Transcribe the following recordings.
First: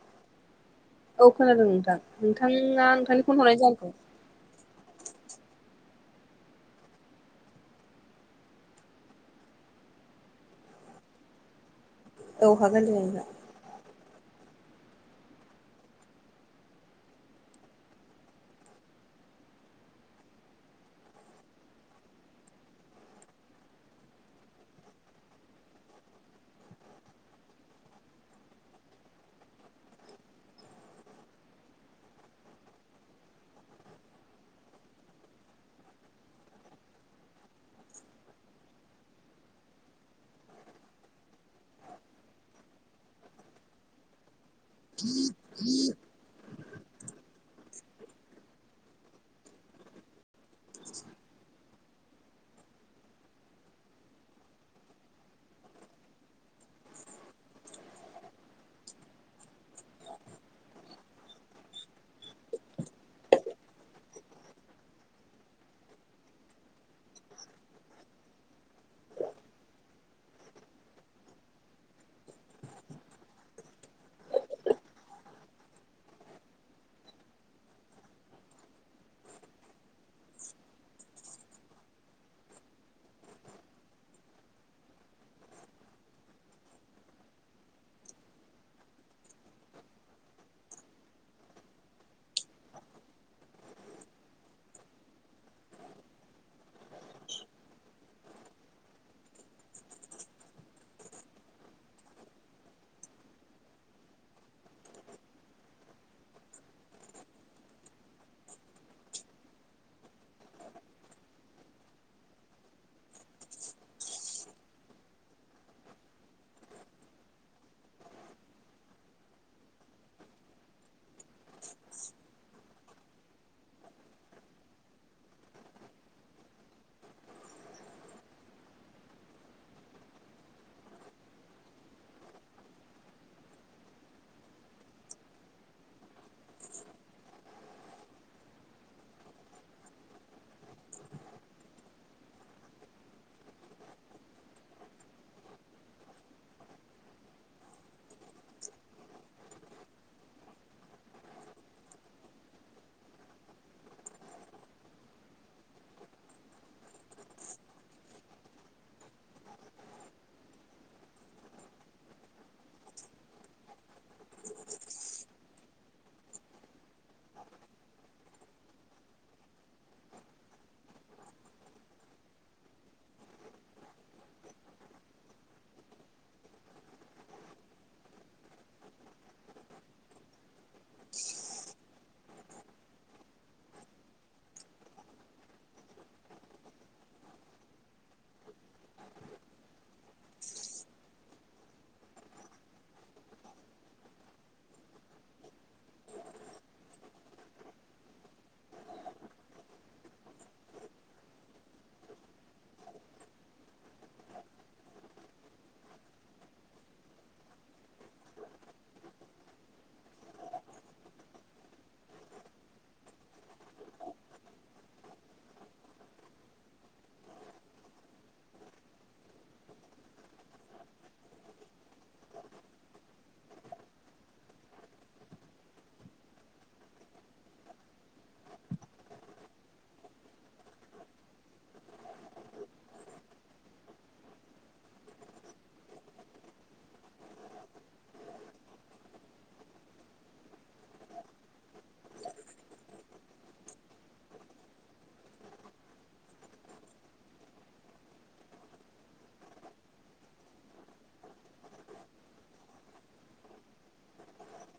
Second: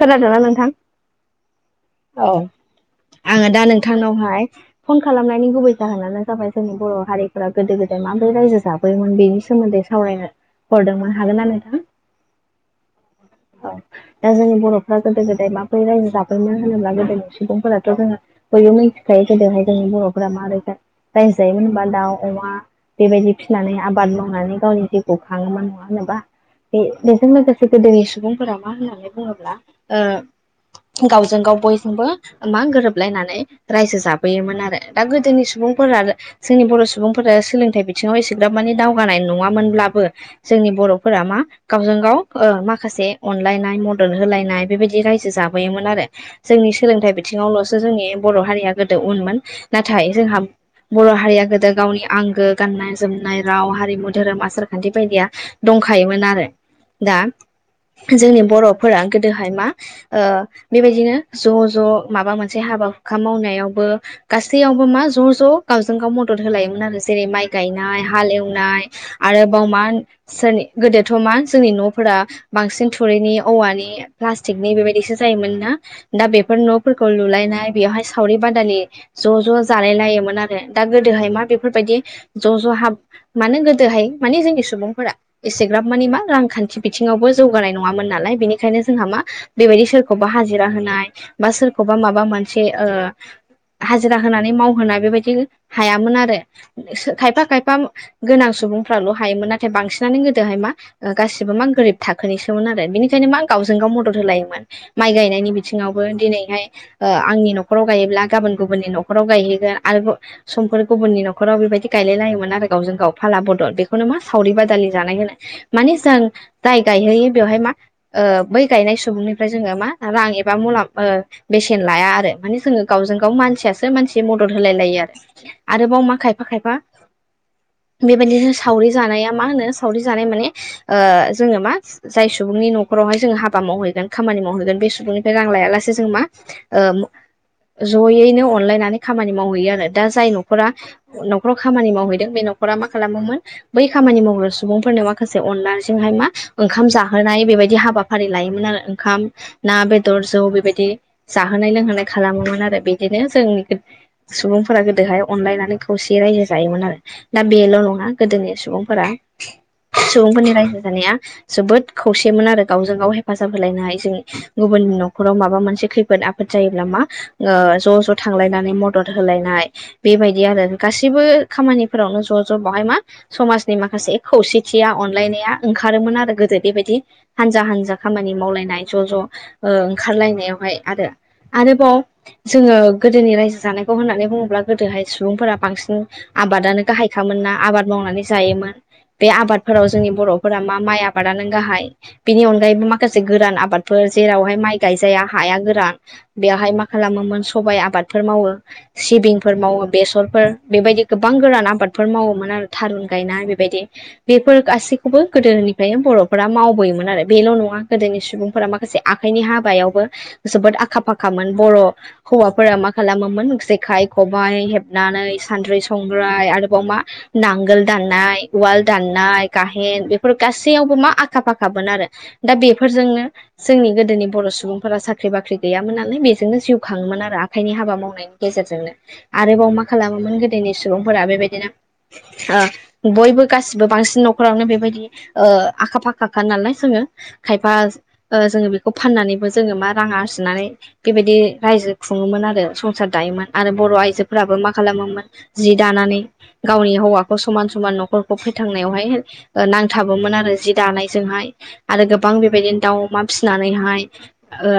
खोनादोंना नोंथां? औ खोनादों नोंथां औ नोंथाङा नोंथांनि फन आङो हरनाय दा जाहोनखौ नोंथांनावहाय फन खालामनायनि गुबै जाहोनानो जाबाय जोंनि बर' हारिफोरा गोदो गोदाय माबोरै रायजो जाबोयोमोन बेनि सोमोन्दै सावरायनो हरदोंमोन हागोनना नोंथां? औ हागोन दे नोंथां औ बर'फ्रा गोदो गोदाय माबोरै रायजो जाबोदोंमोन होनोब्ला गोदोनि सुबुंफोराथ' जोंहा बयबो मिथिखायो गोदोहाय जों बर'फोरा मारै रायजो जायोमोन होनबा दाउ अमा बेबायदि फिनानै आबाद मावनानै गावनि जिउखौ खाङोमोन नङा होनोबा बे-बेजों लोगोसे गोदोनि सुबुंफोरा मा होननानै बुङोब्ला ओ गावजों गाव बयजोंबो मा गोरोबलायनानै रायजो जाबोयोमोन आरो दा गोदोनि सुबुं फोरा जोंनि बर' सुबुंफोरा सोलोंथाइ बिथिङाव एसेग्राफ माने दावगानाय नङामोनब्लाबो जोंनि बर'फोरा मा गावजों गाव ओ माखासे अनलायनाय मद'द होलाय नाय बेबायदि रायजो जाबोयोमोन आरो जोंनि सोलोंथाइ बिथिङावल'सो जोंनि बर' हारिया गोदो उनमोन नाथाय जोंहा बर' हारिया गोदो गावनि आंगो गाननाय जोमनाय राव हारिमु धोरोम आसार खान्थि बायदिया दं दंखायोमोन आरो दा जोंनि बर'फोरा गोदोहाय मा ओ बेबायदिनो ज' ज' माबा मोनसे हाबा हुखा मावनायावबो गासैयावबो मा ज' ज' गावजों गाव मदद होलायोमोन आरो जेरै माइ गायनाय हाल एवनाय आरोबाव मा सोरनि गोदोथ' मा जोंनि न'फोरा बांसिन थुरिनि औवानि प्लास्टिकनि बेबायदिसो जायोमोन ना दा बेफोर न'फोरखौ लुलायनाय बेवहाय सावरि बादालि ज' ज' जालाय लायोमोन आरो दा गोदोहाय मा बेफोरबायदि ज' ज' हाबा मानो गोदोहाय माने जोंनि सुबुंफोरा एसेग्राब मानि मा रांखान्थि बिथिङावबो जौगानाय नङामोन नालाय बेनिखायनो जोंहा मा बेबायदि सोरखौबा हाजिरा होनाय बा सोरखौबा माबा मोनसे ओ हाजिरा होनानै मावहोनो बेबायदि हायामोन आरो खायफा खायफा गोनां सुबुंफ्राल' हायोमोन नाथाय बांसिनानो गोदोहाय मा गासिबो मा गोरिब थाखोनिसोमोन आरो बिनिखायनो मा गावजों गाव मदद होलायोमोन माइ गायनायनि बिथिंयावबो दिनैहाय ओ आंनि न'खराव गायोब्ला गाबोन गुबुननि न'खराव गायहैगोन आरो समफोर गुबुननि न'खराव बेबायदि गायलायलायोमोन आरो गावजों गाव फालाब दल बेखौनो मा सावरि बादालि जानाय होनो माने जों जाय गायहोयो बेवहाय मा ओ बै गायनाय सुबुंनिफ्राय जोङो मा रां एबा मुलाम बेसेन लाया आरो जोंङो गावजों गाव मानसियास मानसि मदद होलाय लायो आरो आरोबाव मा खायफा खायफा बेबायदिनो सावरि जानाया मा होनो सावरि जानाय माने ओ जोङो मा जाय सुबुंनि न'खर नखरावहाय जोङो हाबा मावहैगोन खामानि मावहैगोन बे सुबुंनिफ्राय रां लायालासे जों मा ओ जयैनो अनलायनानै खामानि मावहैयो आरो दा जाय न'खरा न'खराव खामानि मावहैदों बे न' खरा मा खालामोमोन बै खामानि मावग्रा सुबुंफोरनो माखासे अननायजोंहाय मा ओंखाम जाहोनाय बे बायदि हाबाफारि लायोमोन आरो ओंखाम ना बेदर जौ बेबायदि जाहोनाय लोंहोनाय खालामोमोन आरो आरो बिदिनो जोंनि सुबुंफोरा गोदोहाय अनलायनानै खौसेै रायजो जायोमोन आरो दा बे ल' नङा गोदोनि सुबुंफोरा सुबुंफोरनि रायजो जानाया जोबोद खौसेमोन आरो गावजों गाव हेफाजाब होलायनो हायो जों गुबुन न'खराव माबा मोनसे खैफोद आफोद जायोब्ला मा ज' ज' थांलायनानै मदद होलायनाय बेबायदि आरो गासिबो खामानिफोरावनो ज' ज' बेावहाय मा समाजनि माखासे खौसेथिया अनलायनाया ओंखारोमोन आरो गोदो बेबायदि हानजा हानजा खामानि मावलायनाय ज' ज' ओंखारलायनायावहाय आरो आरोबाव जोङो गोदोनि रायजो जानायखौ होननानै बुङोब्ला गोदोहाय सुबुंफोरा बांसिन आबादानो गाहायखा मोनना आबाद मावनानै जायोमोन बे आबादफोराव जोंनि बर'फोरा मा माइ आबादानो गाहाय बेनि अनगायैबो माखासे गोरान आबादफोर जेरावहाय माइ गायजाया हाया गोरान बेवहाय माखासे खालामोमोन सबबाय आबादफोर मावो सिबिंफोर मावो बेसरफोर बेबायदि गोबां गोरान आबादफोर फोर मावोमोन आरो थारुन गायनाय बेबायदि बेफोर गासैखौबो गोदोनिफ्रायनो बर'फोरा मावबोयो आरो बेल' नङा गोदोनि सुबुंफोरा माखासे आखाइनि हाबायावबो जोबोद आखा फाखामोन बर' हौवाफोरा मा खालामोमोन जेखाइ खबाइ हेबनानै सानद्रि संद्राय आरोबाव मा नांगोल दाननाय उवाल दाननाय गाहेन बेफोर गासैयावबो मा आखा फाखा [unintelligible] बोन आरो दा बेफोरजोंनो जोंनि गोदोनि बर' सुबुंफोरा साख्रि बाख्रि गैयामोन नालाय बेजोंनो जिउ खाङोमोन आरो आखाइनि हाबा मावनायनि गेजेरजोंनो आरोबाव मा खालामोमोन गोदोनि सुबुंफोरा बेबायदिनो ओ बयबो गासिबो बांसिन न'खरावनो बेबायदि ओ आखा फाखा खाखा नालाय जोङो खायफा ओ जोङो बेखौ फाननानैबो जोङो मा रां आरजिनानै बे बेदि रायजो खुङोमोन आरो संसार दायोमोन आरो बर' आइजोफोराबो मा खालामोमोन जि दानानै गावनि हौवाखौ समान समान न'खरखौ फोथांनायावहाय ओ नांथाबोमोन आरो जि दानायजोंहाय आरो गोबां बेबायदिनो दाउ अमा फिसिनानैहाय ओ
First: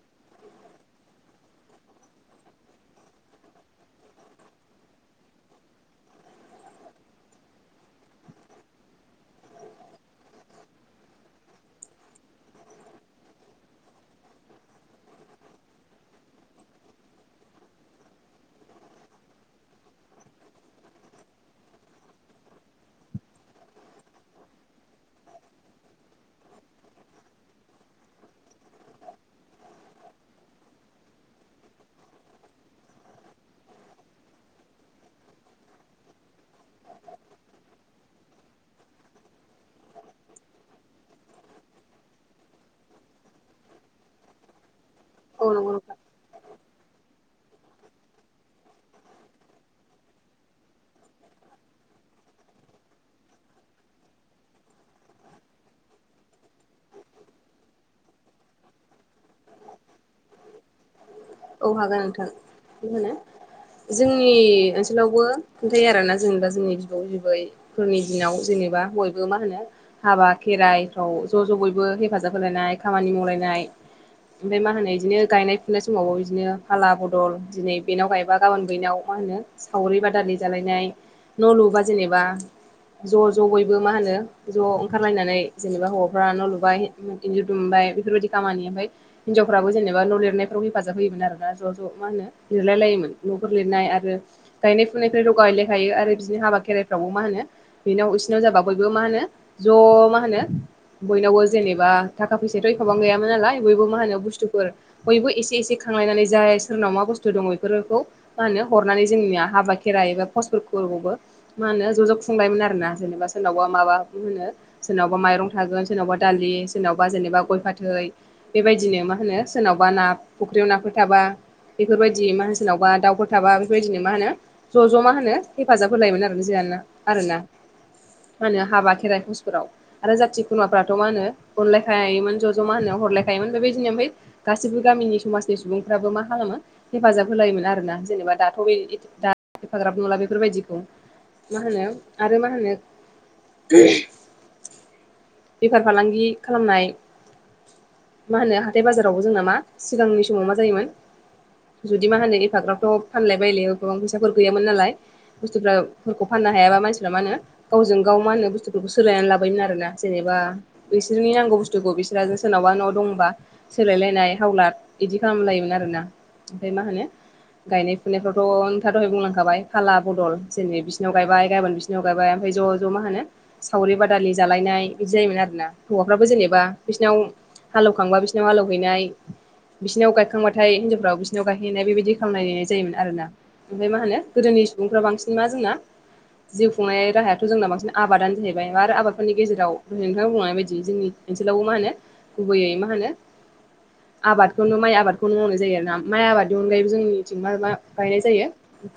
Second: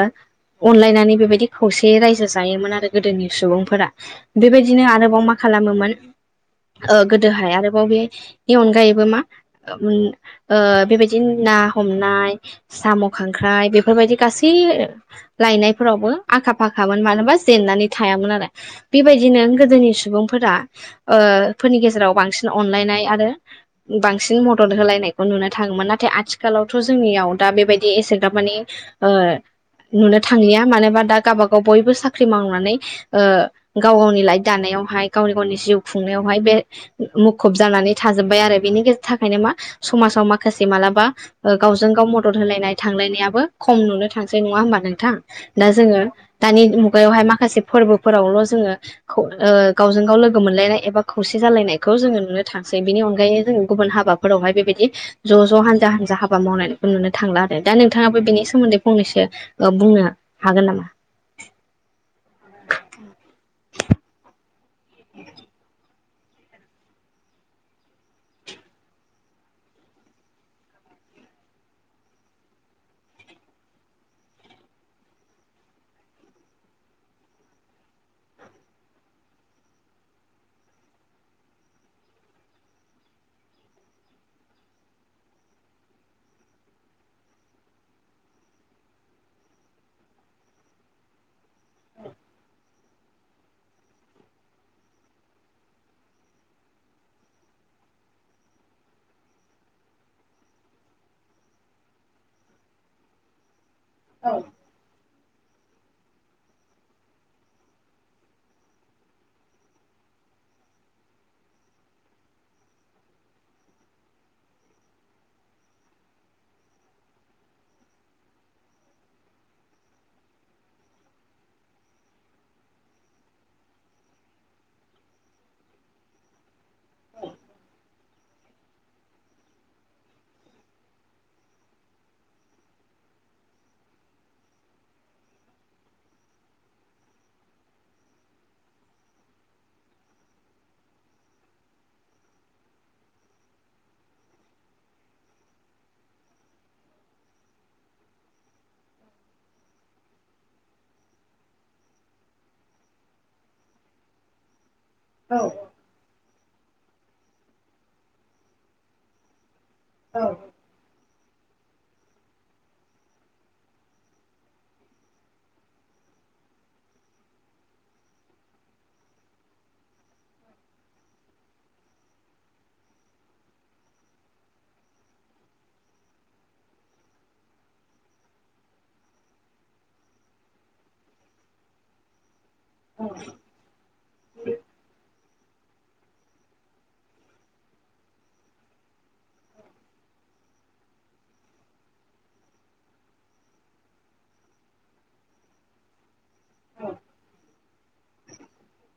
अनलायनानै बेबायदि खौसेयै रायजो जायोमोन आरो गोदोनि सुबुंफोरा बेबायदिनो आरोबाव माखासे खालामोमोन। ओ गोदोहाय आरोबाव बेनि अनगायैबो मा ओम ओ बेबायदिनो ना हमनाय साम' खांख्राइ बेफोरबायदि गासै लायनायफोराव वबो आखा फाखामोन मानोबा जेननानै थायामोन आरो बेबायदिनो गोदोनि सुबुंफोरा ओ फोरनि गेजेराव बांसिन अनलायनाय आरो बांसिन मदद होलायनायखौ नुनानै थाङोमोन नाथाय आथिखालावथ' जोंनियाव दा बेबायदि एसेग्राब माने ओ नुनो थांलिया मानोबा दा गावबागाव बयबो साख्रि मावनानै ओ गाव गावनि लाइफ दानाय यावहाय गावनि गावनि जिउ खुंनायावहाय बे मुखुब जानानै थाजोब्बाय आरो बेनि गे थाखायनो मा समासाव माखासे मालाबा ओ गावजों गाव मदद होलायनाय थांलायनायाबो खम नुनो थांसै नङा होमबा नों थां औ दा नंगौ नोंथां जोङो दानि मुगायावहाय माखासे फोरबोफोरावल' खौ ओ जोङो गावजों गाव लोगो मोनलायनाय एबा खौसे जालायनाय खौ जोङो नुनो थांसै बिनि अनगायै जों गुबुन हाबाफोरावहाय बेबायदि ज' ज' हानजा हानजा हाबा मावनायखौ नुनो थांला आरो दा नोंथाङाबो बेनि सोमोन्दै फंनैसो ओ बुंनो हागोन नामा? औ हागोन नोंथां बे होनो जोंनि ओनसोलावबो खिन्थायो आरोना जेनेबा जोंनि बिबौ बिबैफोरनि दिनाव जेनेबा बयबो मा होनो हाबा खेराइफ्राव ज' ज' बयबो हेफाजाब होलायनाय खामानि मावलायनाय ओमफ्राय मा होनो इदिनो गायनाय फुनाय समावबो बिदिनो फाला बदल दिनै बेनाव गायबा गाबोन बेनाव मा होनो सावरि बादालि जालायनाय न' लुबा जेनेबा ज' ज' बयबो मा होनो ज' ओंखारलायनानै जेनेबा हौवाफ्रा न' लुबाय इन्जु दुमबाय फोरबायदि कामानि हिन्जावफोराबो जेनेबा न' लिरनाय फोराव हेफाजाब होयोमोन आरोना ज' ज' मा होनो लिरलाय लायोमोन न'फोर लिरनाय आरो गायनाय फुनायफ्राय गेलेखायो आरो बिदिनो हाबा खेराइफ्रावबो मा होनो बेनाव बिसोरनाव जाबा बयबो मा होनो ज' मा होनो बयनावबो जेनेबा थाखा फैसायाथ' एखबां गैयामोन नालाय बयबो मा होनो बुस्थुफोर बयबो एसे एसे खांलायनानै जाय सोरनाव मा बुस्थु दं इफोरखौ मा होनो हरनानै जोंनिया हाबा खेराइ एबा भजफोरखौबो मा होनो ज' ज' खुंलायोमोन आरोना जेनेबा सोरनावबा माबा होनो सोरनावबा नावबा माइरं थागोन सोरनावबा दालि सोरनावबा जेनेबा गय फाथै बेबादिनो मा होनो सोरनाव बा ना फुख्रियाव नाफोर थाबा बेफोरबायदि मा होनो सोरनावबा दाउफोर थाबा बेफोरबायदिनो मा होनो ज' ज' मा होनो हेफाजाब होलायोमोन आरो ना जोंहा? आरोना मा होनो हाबा खेराइ हुसफोराव आरो जाथि खुरमाफोराथ' मा होनो अनलायखायोमोन ज' ज' मा होनो हरलायखायोमोन बे बायजिनि ओमफाय गासैबो गामिनि समाजनि सुबुंफ्राबो मा खालामो हेफाजाब होलायोमोन आरोना जेनेबा दाथ' बे [unintelligible] एफाग्राब नुला बेफोरबायदिखौ मा होनो आरो मा होनो [inaudible] बेफार फालांगि खालामनाय मा होनो हाथाय बाजार फ्रावबो जोंना मा सिगांनि समाव मा जायोमोन जुदि मा होनो एफाग्राबथ' फानलाय बायलायाव गोबां फैसाफोर गैयामोन नालाय बुस्थुफ्राफोरखौ फाननो हायाबा मानसिफ्रा मा होनो गावजों गाव मा होनो बुस्थुफोरखौ सोलायनानै लाबोयोमोन आरोना जेनेबा बिसोरनि नांगौ बुस्थुखौ बिस्राजों सोरनावबा न'आव दंबा सोलायलायनाय हावलाद बिदि खालामलायोमोन आरोना ओमफाय मा होनो गायनाय फुनायफ्रावथ' नोंथाङा दहाय बुंलांखाबाय फाला बदल दिनै बिसिनाव गायबाय गाबोन बिसिनाव गायबाय ओमफ्राय ज' ज' मा होनो सावरि बादालि जालायनाय बिदि जायोमोन आरोना, हौवाफ्राबो जेनेबा बिसिनाव हालौखांबा बि सिनाव हालौहैनाय, बिसिनाव गायखांबाथाय हिनजावफ्राबो बिसिनाव गायहैनाय बेबायदि खालामनाय जायोमोन आरोना ओमफ्राय मा होनो गोदोनि सुबुंफ्रा बांसिन मा जोंना जिउ खुंनाय राहायाथ' जोंना बांसिन आबादानो जाहैबाय आरो आबादफोरनि गेजेराव दहाय नोंथाङा बुंलांनाय बायदि जोंनि ओनसोलावबो मा होनो गुबैयै मा होनो आबादखौनो माइ आबादखौनो मावनाय जायो आरोना माइ आबाद बेनि अनगायैबो जोंनिथिं मा मा गायनाय जायो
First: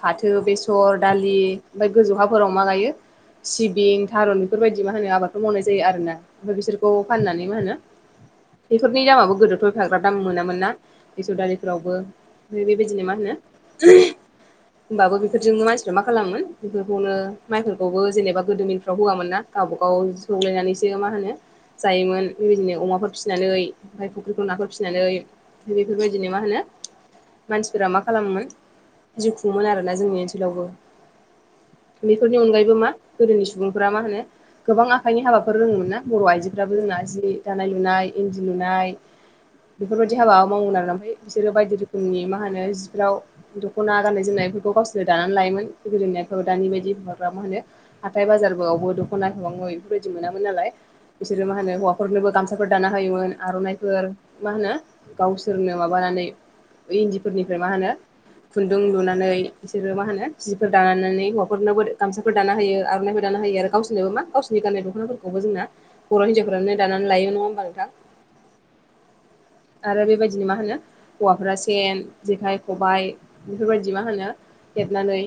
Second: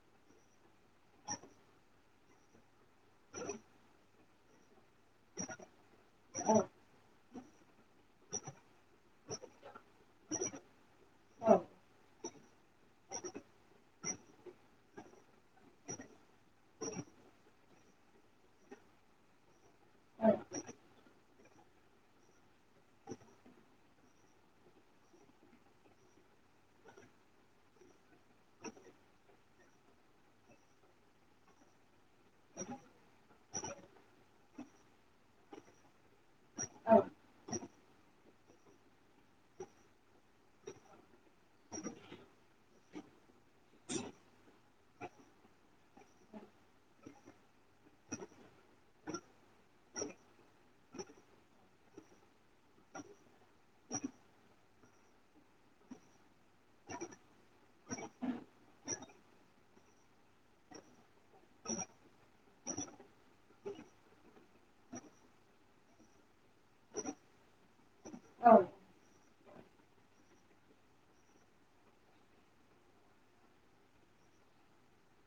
फाथो, बेसर, दालि ओमफ्राय गोजौ हाफोराव मा गायो सिबिं, थारुन बेफोरबायदि मा होनो आबादफोर मावनाय जायो आरोना ओमफ्राय बिसोरखौ फाननानै मा होनो बेफोर नि दामाबो गोदोथ' एफाग्राब दाम मोनामोन ना बेसर दालिफोरावबो ओमफ्राय बेबायदिनो मा होनो [inaudible] होमबाबो बेफोरजों मानसिफ्रा मा खालामोन बेफोरखौनो माइफोरखौबो जेनेबा गोदो मिलफ्राव होआमोन ना । गावबा गाव सौलायनानैसो मा होनो जायोमोन बेबायदिनो अमाफोर फिसिनानै ओमफ्राय फुख्रिखौ नाफोर फिसिनानै ओमफ्राय बेफोरबायदिनो मा होनो मानसिफोरा मा खालामोमोन जिउ खुङोमोन आरोना जोंनि ओनसोलावबो । बेफोरनि अनगायैबो मा गोदोनि सुबुंफोरा मा होनो गोबां आखाइनि हाबाफोर रोङोमोन ना बर' आइजोफो राबो जोंना जि दानाय लुनाय, इन्दि लुनाय बेफोरबायदि हाबा मावोमोन आरो ओमफ्राय बिसोरो बायदि रोखोमनि मा होनो जिफोराव दख'ना गाननाय जोमनाय बेफोरखौ गावसोरो दानानै लायोमोन गोदोनियाथ दानि बायदि एफाग्राब मा होनो हाथाय बाजाराबो दखना बेफोरबादि मोनामोन नालाय बिसोरो मा होनो हौवाफोऱनोबो गामसाफोर दानानै आर'नाइफोर मा होनो गावसोरनो माबानानै इन्दिफोरनिफ्राय मा होनो खुन्दुं लुनानै बिसोरो मा होनो सिफोर दानानै हौवाफोरनोबो गामसाफोर दानानै होयो आरनाइबो दानानै होयो आरो गावसोरनोबो मा गावसिनि गाननाय दख'नाफोरखौबो जोंना बर' हिनजावफोरानो दानानै लायो । नङा होनबा नोंथां? औ । आरो बेबायदिनो मा होनो हौवाफोरा सेन, जेखाइ, खबाय बेफोरबायदि मा होनो हेबनानै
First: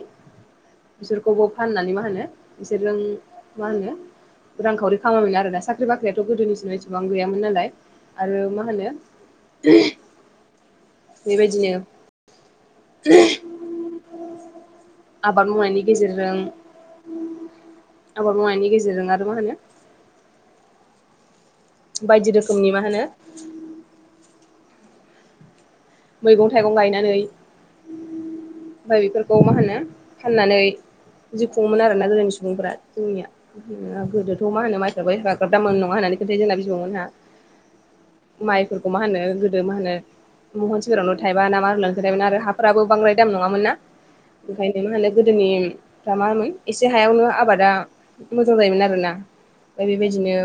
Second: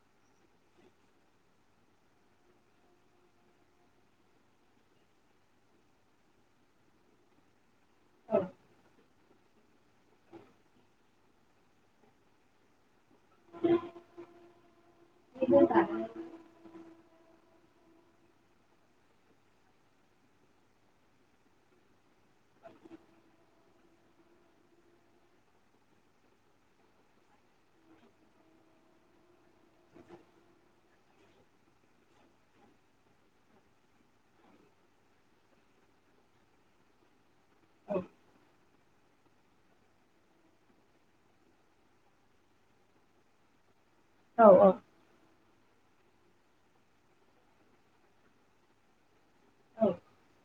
बिसोरखौबो फाननानै मा होनो बिसोरजों मा होनो रांखावरि खामायोमोन आरोना साख्रि बाख्रियाथ' गोदोनि दिनाव इसेबां गैयामोन नालाय आरो मा होनो बेबायदिनो [inaudible] आबाद मावनायनि गेजेरजों आबाद मावनायनि गेजेरजों आरो मा होनो बायदि रोखोमनि मा होनो मैगं थाइगं गायनानै ओमफाय बेफोरखौ मा होनो फाननानै जिव खुंङोमोन आरो ना गोदोनि सुबुंफोरा जोंनिया गोदोथ' मा होनो माइसाबो हाग्रादांङोमोन नंङा होनबा [unintelligible] [unintelligible] माइफोरखौ मा होनो गोदो मा होनो महनसेफोरावनो थायबा न मा होन्नानै खोनथायोमोन आरो हाफोराबो बांद्राय दाम नंङामोन ना ओंखायनो मा होनो गोदोनि दा मामोन एसे हायावनो आबादा मोजां जायोमोन आरोना । ओमफाय बेबायदिनो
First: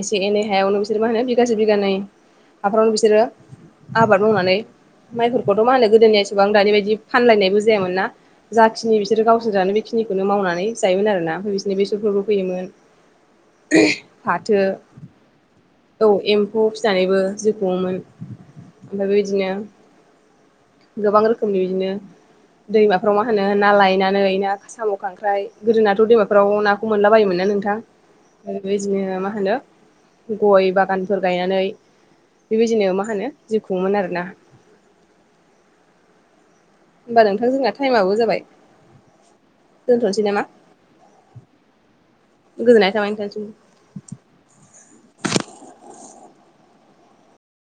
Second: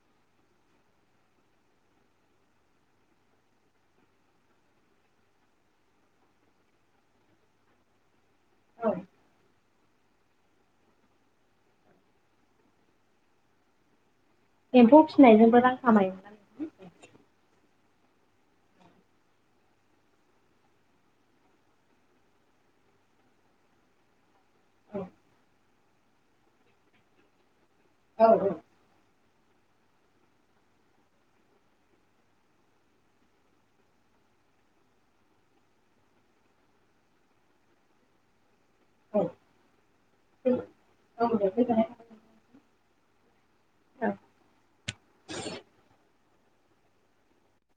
एसे एनै हायावनो बिसोर मा होनो बिगसे बिगानै हाफ्रावनो बिसोरो आबाद मावनानै माइफोरखौथ' मा होनो गोदोनिया एसेबांं दानि बायदि फानलायनायबो जायामोन ना । जाखिनि बिसोर गावसोर जानो बि खिनिखौनो मावनानै जायोमोन आरोना ओमफ्राय बिसोरनि बेसरफोरबो फैयोमोन । फाथो औ एम्फौ फिसिनानैबो जिव खुंङोमोन । आमफाय बेबादिनो गोबां रोखोमनि बिदिनो दैमाफ्राव मा होनो ना लायनानै ना साम' खांख्राइ गोदोनाथ' दैमाफोराव नाखौ मोनला बायोमोन ना नोंथां आरोबायदिनो मा । मा होनो गय बागानफोर गायनानै बेबायदिनो मा होनो जिउखुङोमोन आरोना । होमबा नोंथां जोंना टाइमाबबो जाबाय । औ, दोनथ'नोसै नामा? औ दे गोजोननाय थाबाय । गोजोननाय थाबाय नोंथांनिसिम ।